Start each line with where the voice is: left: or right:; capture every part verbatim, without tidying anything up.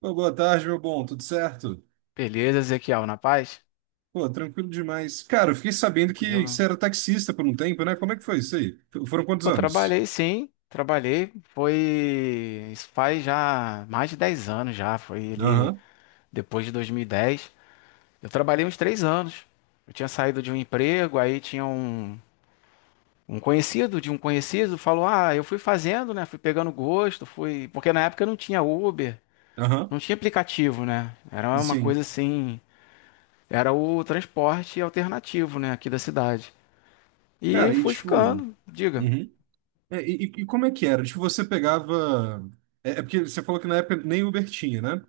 right: Pô, boa tarde, meu bom. Tudo certo?
left: Beleza, Ezequiel, na paz?
right: Pô, tranquilo demais. Cara, eu fiquei sabendo que
left: Tranquilo.
right: você era taxista por um tempo, né? Como é que foi isso aí? F- Foram quantos
left: Pô,
right: anos?
left: trabalhei sim, trabalhei. Foi. Isso faz já mais de dez anos já. Foi ali
right: Aham,
left: depois de dois mil e dez. Eu trabalhei uns três anos. Eu tinha saído de um emprego, aí tinha um, um conhecido de um conhecido, falou: Ah, eu fui fazendo, né? Fui pegando gosto, fui. Porque na época não tinha Uber,
right: aham.
left: não tinha aplicativo, né? Era uma
right: Sim.
left: coisa assim. Era o transporte alternativo, né? Aqui da cidade. E
right: Cara, e
left: fui
right: tipo.
left: ficando, diga.
right: Uhum. É, E, e- e como é que era? Tipo, você pegava. É, é porque você falou que na época nem Uber tinha, né?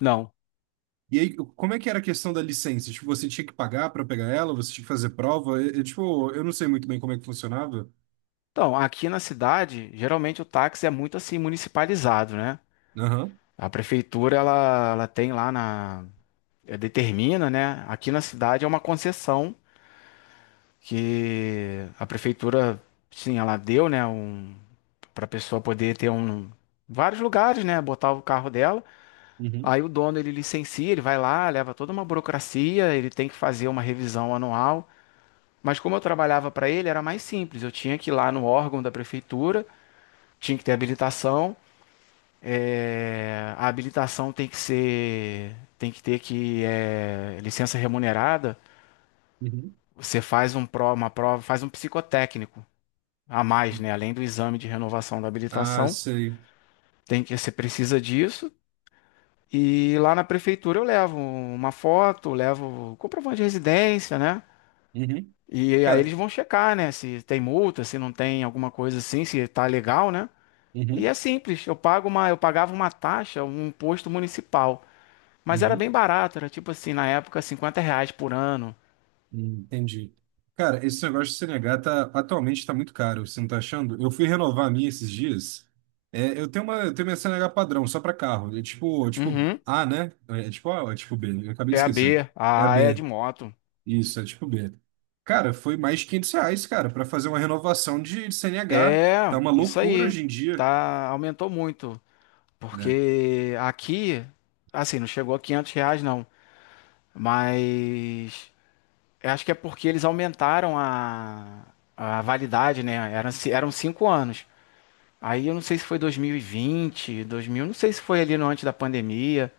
left: Não.
right: E aí, como é que era a questão da licença? Tipo, você tinha que pagar pra pegar ela? Você tinha que fazer prova? É, é, tipo, eu não sei muito bem como é que funcionava.
left: Então, aqui na cidade, geralmente o táxi é muito assim municipalizado, né?
right: Aham.
left: A prefeitura ela, ela tem lá na eh, determina, né? Aqui na cidade é uma concessão que a prefeitura sim, ela deu, né, um para pessoa poder ter um vários lugares, né, botar o carro dela.
right: Uhum.
left: Aí o dono ele licencia, ele vai lá, leva toda uma burocracia, ele tem que fazer uma revisão anual. Mas como eu trabalhava para ele, era mais simples. Eu tinha que ir lá no órgão da prefeitura, tinha que ter habilitação. É, a habilitação tem que ser, tem que ter que é, licença remunerada.
right: Uhum.
left: Você faz um pro, uma prova, faz um psicotécnico a mais, né? Além do exame de renovação da
right: Ah,
left: habilitação,
right: sei.
left: tem que você precisa disso. E lá na prefeitura eu levo uma foto, levo comprovante de residência, né?
right: Uhum.
left: E aí eles
right: Cara.
left: vão checar, né? Se tem multa, se não tem alguma coisa assim, se tá legal, né? E é
right: Uhum.
left: simples. Eu pago uma, eu pagava uma taxa, um imposto municipal. Mas era bem
right: Uhum.
left: barato, era tipo assim, na época, cinquenta reais por ano.
right: Hum, entendi. Cara, esse negócio de C N H tá, atualmente está muito caro, você não tá achando? Eu fui renovar a minha esses dias. É, eu tenho uma, eu tenho minha C N H padrão, só para carro. É tipo, é tipo
left: Uhum.
right: A, né? É é tipo A ou é tipo B? Eu acabei de
left: É a
right: esquecer.
left: B,
right: É a
left: a A é de
right: B.
left: moto.
right: Isso, é tipo B. Cara, foi mais de quinhentos reais, cara, para fazer uma renovação de, de C N H. Tá
left: É,
right: uma
left: isso
right: loucura
left: aí.
right: hoje em dia,
left: Tá, aumentou muito.
right: né?
left: Porque aqui, assim, não chegou a quinhentos reais não. Mas eu acho que é porque eles aumentaram a, a validade, né? Eram, ci- eram cinco anos. Aí eu não sei se foi dois mil e vinte, dois mil, não sei se foi ali no antes da pandemia.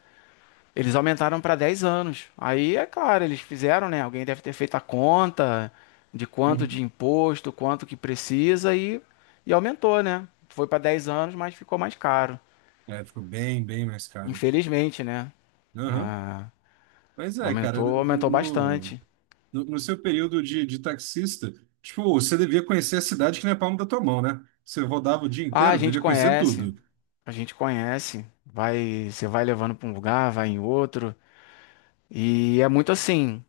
left: Eles aumentaram para dez anos. Aí, é claro, eles fizeram, né? Alguém deve ter feito a conta de quanto de
right: Uhum.
left: imposto, quanto que precisa e, e aumentou, né? Foi para dez anos, mas ficou mais caro.
right: É, ficou bem, bem mais caro.
left: Infelizmente, né?
right: Aham.
left: Ah,
right: Mas é, cara,
left: aumentou,
right: no,
left: aumentou
right: no-
left: bastante.
right: no, no seu período de, de taxista, tipo, você devia conhecer a cidade que não é palma da tua mão, né? Você rodava o dia
left: Ah, a
right: inteiro,
left: gente
right: devia conhecer
left: conhece,
right: tudo.
left: a gente conhece. Vai, você vai levando para um lugar, vai em outro. E é muito assim.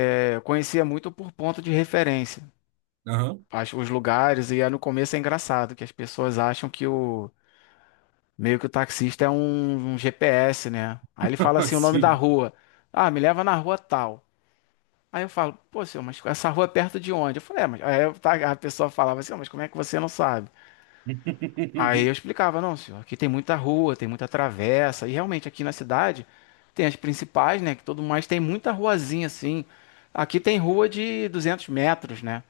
left: é, Eu conhecia muito por ponto de referência.
right: Aham.
left: As- Os lugares, e aí no começo é engraçado que as pessoas acham que o meio que o taxista é um, um G P S, né? Aí ele fala assim, o nome da
right: Sim.
left: rua. Ah, me leva na rua tal. Aí eu falo, pô, senhor, mas essa rua é perto de onde? Eu falei, é, mas... Aí eu ta- a pessoa falava assim, "Ah, mas como é que você não sabe?" Aí eu explicava, não, senhor, aqui tem muita rua, tem muita travessa. E realmente aqui na cidade tem as principais, né? Que todo mais tem muita ruazinha assim. Aqui tem rua de duzentos metros, né?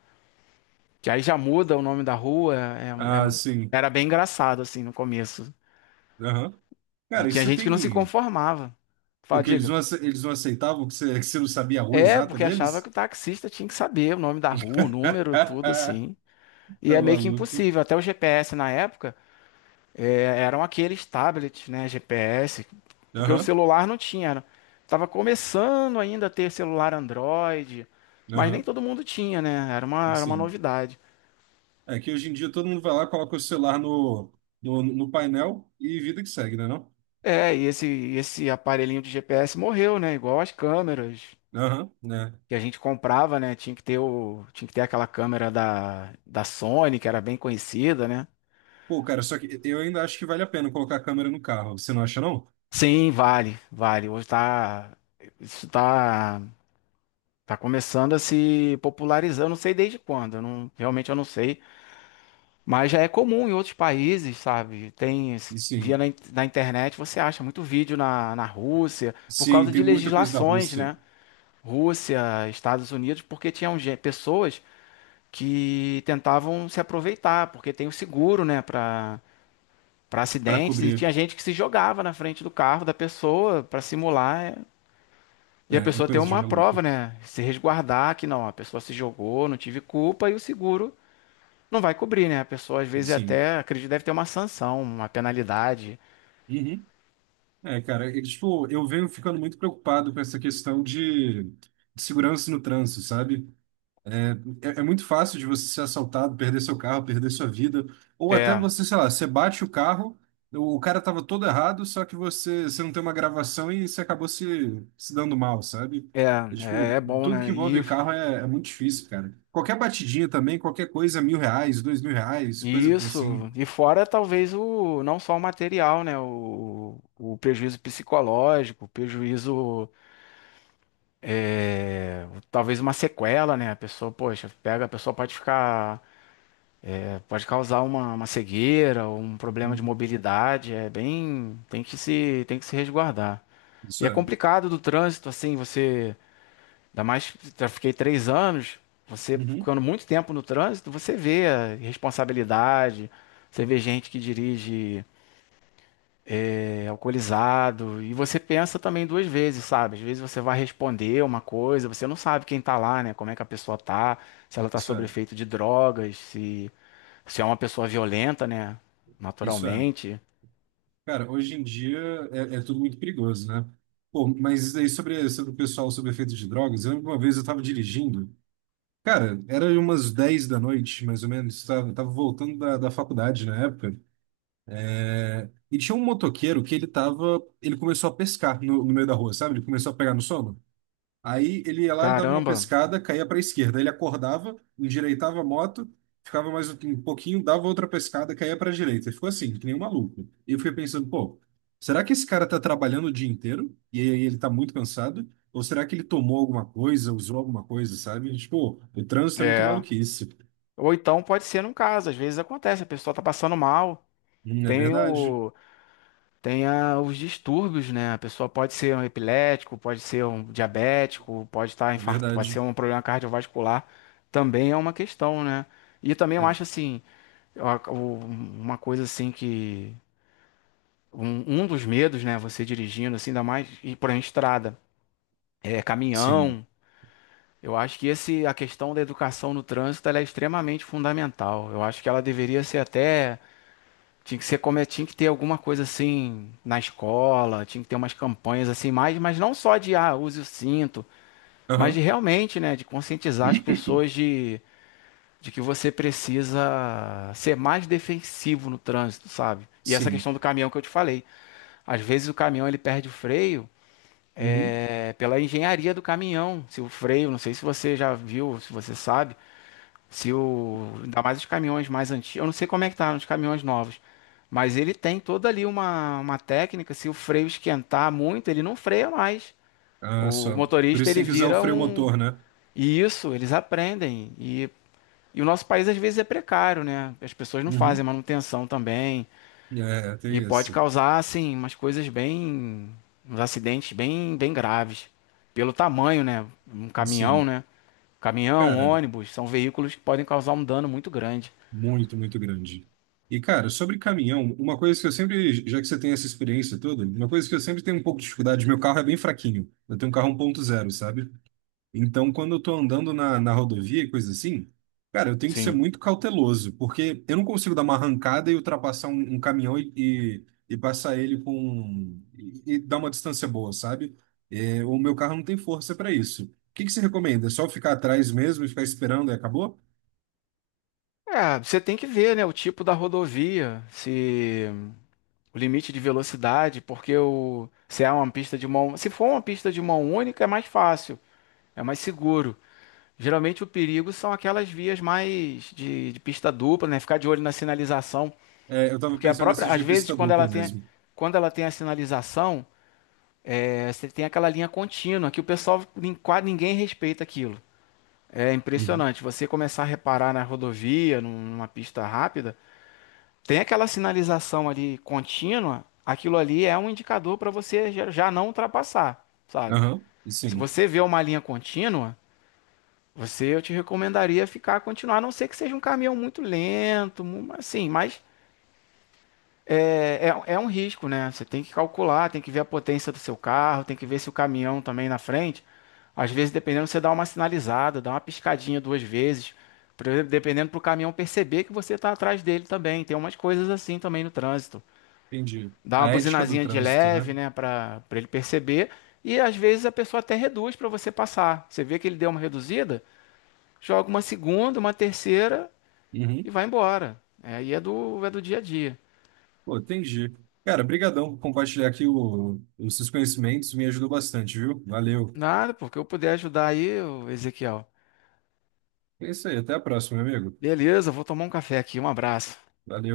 left: Que aí já muda o nome da rua. é-
right: Ah,
left: é-
right: sim.
left: Era bem engraçado, assim, no começo.
right: Aham.
left: E
right: Cara, e
left: tinha
right: você
left: gente que não se
right: tem.
left: conformava.
right: O
left: Fala,
right: que eles
left: diga.
right: não, ace- eles não aceitavam que você, que você não sabia a rua
left: É,
right: exata
left: porque achava que
right: deles?
left: o taxista tinha que saber o nome da rua, o número, tudo assim. E
right: Tá
left: é meio que
right: maluco.
left: impossível. Até o G P S na época é, eram aqueles tablets, né? G P S, porque o
right: Aham,
left: celular não tinha. era- Tava começando ainda a ter celular Android, mas nem
right: aham,
left: todo mundo tinha, né? Era uma, era uma
right: sim.
left: novidade.
right: É que hoje em dia todo mundo vai lá, coloca o celular no, no, no painel e vida que segue, né não?
left: É, e esse, esse aparelhinho de G P S morreu, né? Igual as câmeras.
right: Aham, né?
left: Que a gente comprava, né? Tinha que ter o, tinha que ter aquela câmera da, da Sony, que era bem conhecida, né?
right: Pô, cara, só que eu ainda acho que vale a pena colocar a câmera no carro. Você não acha, não?
left: Sim, vale, vale. Hoje tá, isso tá, tá começando a se popularizar. Eu não sei desde quando, eu não, realmente eu não sei, mas já é comum em outros países, sabe? Tem, esse- via
right: Sim.
left: na, in- na internet, você acha muito vídeo na, na Rússia, por
right: Sim,
left: causa
right: tem
left: de
right: muita coisa da
left: legislações,
right: Rússia
left: né? Rússia, Estados Unidos, porque tinham gen- pessoas que tentavam se aproveitar, porque tem o seguro, né, para para
right: para
left: acidentes e
right: cobrir.
left: tinha gente que se jogava na frente do carro da pessoa para simular é, e
right: É,
left: a
right: é
left: pessoa ter
right: coisa de
left: uma
right: maluco.
left: prova, né, se resguardar que não, a pessoa se jogou, não tive culpa e o seguro não vai cobrir, né? A pessoa às vezes
right: Sim.
left: até acredito deve ter uma sanção, uma penalidade.
right: Uhum. É, cara, é que, tipo, eu venho ficando muito preocupado com essa questão de, de segurança no trânsito, sabe? É, é muito fácil de você ser assaltado, perder seu carro, perder sua vida. Ou até
left: É,
right: você, sei lá, você bate o carro, o o cara tava todo errado, só que você, você não tem uma gravação e você acabou se, se dando mal, sabe?
left: é,
right: É,
left: é,
right: tipo,
left: é bom,
right: tudo que
left: né? E
right: envolve carro é, é muito difícil, cara. Qualquer batidinha também, qualquer coisa, mil reais, dois mil reais,
left: e
right: coisa assim.
left: isso, e fora talvez o não só o material, né? O, o prejuízo psicológico, o prejuízo é, talvez uma sequela, né? A pessoa, poxa, pega, a pessoa pode ficar, é, pode causar uma, uma cegueira, ou um problema de mobilidade, é bem, tem que se, tem que se resguardar.
right: Isso
left: E é
right: é.
left: complicado do trânsito, assim, você, ainda mais, já fiquei três anos, você
right: Uhum.
left: ficando muito tempo no trânsito, você vê a responsabilidade, você vê gente que dirige é, alcoolizado. E você pensa também duas vezes, sabe? Às vezes você vai responder uma coisa, você não sabe quem tá lá, né? Como é que a pessoa tá, se ela tá
right: Isso
left: sob
right: é.
left: efeito de drogas, se, se é uma pessoa violenta, né?
right: Isso é.
left: Naturalmente.
right: Cara, hoje em dia é, é tudo muito perigoso, né? Pô, mas isso aí sobre, sobre o pessoal sobre efeito de drogas, eu lembro que uma vez eu tava dirigindo. Cara, era umas dez da noite, mais ou menos. Tava, tava voltando da, da faculdade na época. é, E tinha um motoqueiro que ele tava. Ele começou a pescar no, no meio da rua, sabe? Ele começou a pegar no sono. Aí ele ia lá, ele dava uma
left: Caramba,
right: pescada, caía para a esquerda. Ele acordava, endireitava a moto, ficava mais um um pouquinho, dava outra pescada, caía para a direita. Ele ficou assim, que nem um maluco. E eu fiquei pensando, pô, será que esse cara tá trabalhando o dia inteiro? E aí ele tá muito cansado? Ou será que ele tomou alguma coisa, usou alguma coisa, sabe? Tipo, o trânsito é muito
left: é.
right: maluquice.
left: Ou então pode ser num caso, às vezes acontece, a pessoa tá passando mal.
right: Hum, É
left: Tem
right: verdade,
left: o, Tem a- os distúrbios, né? A pessoa pode ser um epilético, pode ser um diabético, pode estar
right: é
left: infarto, pode ser
right: verdade.
left: um problema cardiovascular. Também é uma questão, né? E também eu
right: É,
left: acho assim, eu ac- o- uma coisa assim que um, um dos medos, né? Você dirigindo assim, ainda mais ir por uma estrada, é
right: sim.
left: caminhão. Eu acho que esse a questão da educação no trânsito ela é extremamente fundamental. Eu acho que ela deveria ser até tinha que ser como é, tinha que ter alguma coisa assim na escola, tinha que ter umas campanhas assim mais, mas não só de ah, use o cinto, mas de
right: Aham,
left: realmente, né, de conscientizar as pessoas de, de que você precisa ser mais defensivo no trânsito, sabe? E essa
right: sim.
left: questão do caminhão que eu te falei. Às vezes o caminhão ele perde o freio
right: Uhum.
left: é, pela engenharia do caminhão. Se o freio, não sei se você já viu, se você sabe se o, ainda mais os caminhões mais antigos, eu não sei como é que tá nos caminhões novos, mas ele tem toda ali uma, uma técnica, se o freio esquentar muito, ele não freia mais.
right: Ah,
left: O
right: só. Por
left: motorista
right: isso
left: ele
right: tem que usar o
left: vira
right: freio
left: um
right: motor, né?
left: e isso eles aprendem e e o nosso país às vezes é precário, né? As pessoas não fazem
right: Uhum.
left: manutenção também
right: É,
left: e
right: tem
left: pode
right: isso.
left: causar assim umas coisas bem uns acidentes bem bem graves pelo tamanho, né? Um caminhão,
right: Sim.
left: né? Caminhão,
right: Cara,
left: ônibus, são veículos que podem causar um dano muito grande.
right: muito, muito grande. E, cara, sobre caminhão, uma coisa que eu sempre, já que você tem essa experiência toda, uma coisa que eu sempre tenho um pouco de dificuldade, meu carro é bem fraquinho. Eu tenho um carro um ponto zero, sabe? Então, quando eu tô andando na, na rodovia e coisa assim, cara, eu tenho que ser
left: Sim.
right: muito cauteloso, porque eu não consigo dar uma arrancada e ultrapassar um, um caminhão e, e, e passar ele com. um, e, e dar uma distância boa, sabe? É, o meu carro não tem força para isso. O que que você recomenda? É só ficar atrás mesmo e ficar esperando e acabou?
left: É, você tem que ver, né, o tipo da rodovia, se o limite de velocidade, porque o, se é uma pista de mão, se for uma pista de mão única é mais fácil, é mais seguro. Geralmente o perigo são aquelas vias mais de, de pista dupla, né, ficar de olho na sinalização,
right: É, eu tava
left: porque a
right: pensando nessa
left: própria, às
right: de
left: vezes
right: pista
left: quando ela
right: dupla
left: tem,
right: mesmo.
left: quando ela tem a sinalização, é, você tem aquela linha contínua que o pessoal nin- quase ninguém respeita aquilo. É
right: Uhum.
left: impressionante. Você começar a reparar na rodovia, num- numa pista rápida tem aquela sinalização ali contínua, aquilo ali é um indicador para você já já não ultrapassar, sabe?
right: Aham,
left: Se
right: sim,
left: você vê uma linha contínua, você eu te recomendaria ficar continuar, a não ser que seja um caminhão muito lento, mu- assim, mas é, é- é um risco, né? Você tem que calcular, tem que ver a potência do seu carro, tem que ver se o caminhão também na frente. Às vezes, dependendo, você dá uma sinalizada, dá uma piscadinha duas vezes, por exemplo, dependendo para o caminhão perceber que você está atrás dele também. Tem umas coisas assim também no trânsito.
right: entendi.
left: Dá uma
right: A ética do
left: buzinazinha de
right: trânsito, né?
left: leve, né, para para ele perceber. E às vezes a pessoa até reduz para você passar. Você vê que ele deu uma reduzida, joga uma segunda, uma terceira
right: Uhum.
left: e vai embora. É, aí é do, é do dia a dia.
right: Pô, entendi. Cara, brigadão por compartilhar aqui o- os seus conhecimentos, me ajudou bastante, viu? Valeu.
left: Nada, porque eu puder ajudar aí, ô Ezequiel.
right: É isso aí, até a próxima, meu amigo.
left: Beleza, vou tomar um café aqui. Um abraço.
right: Valeu.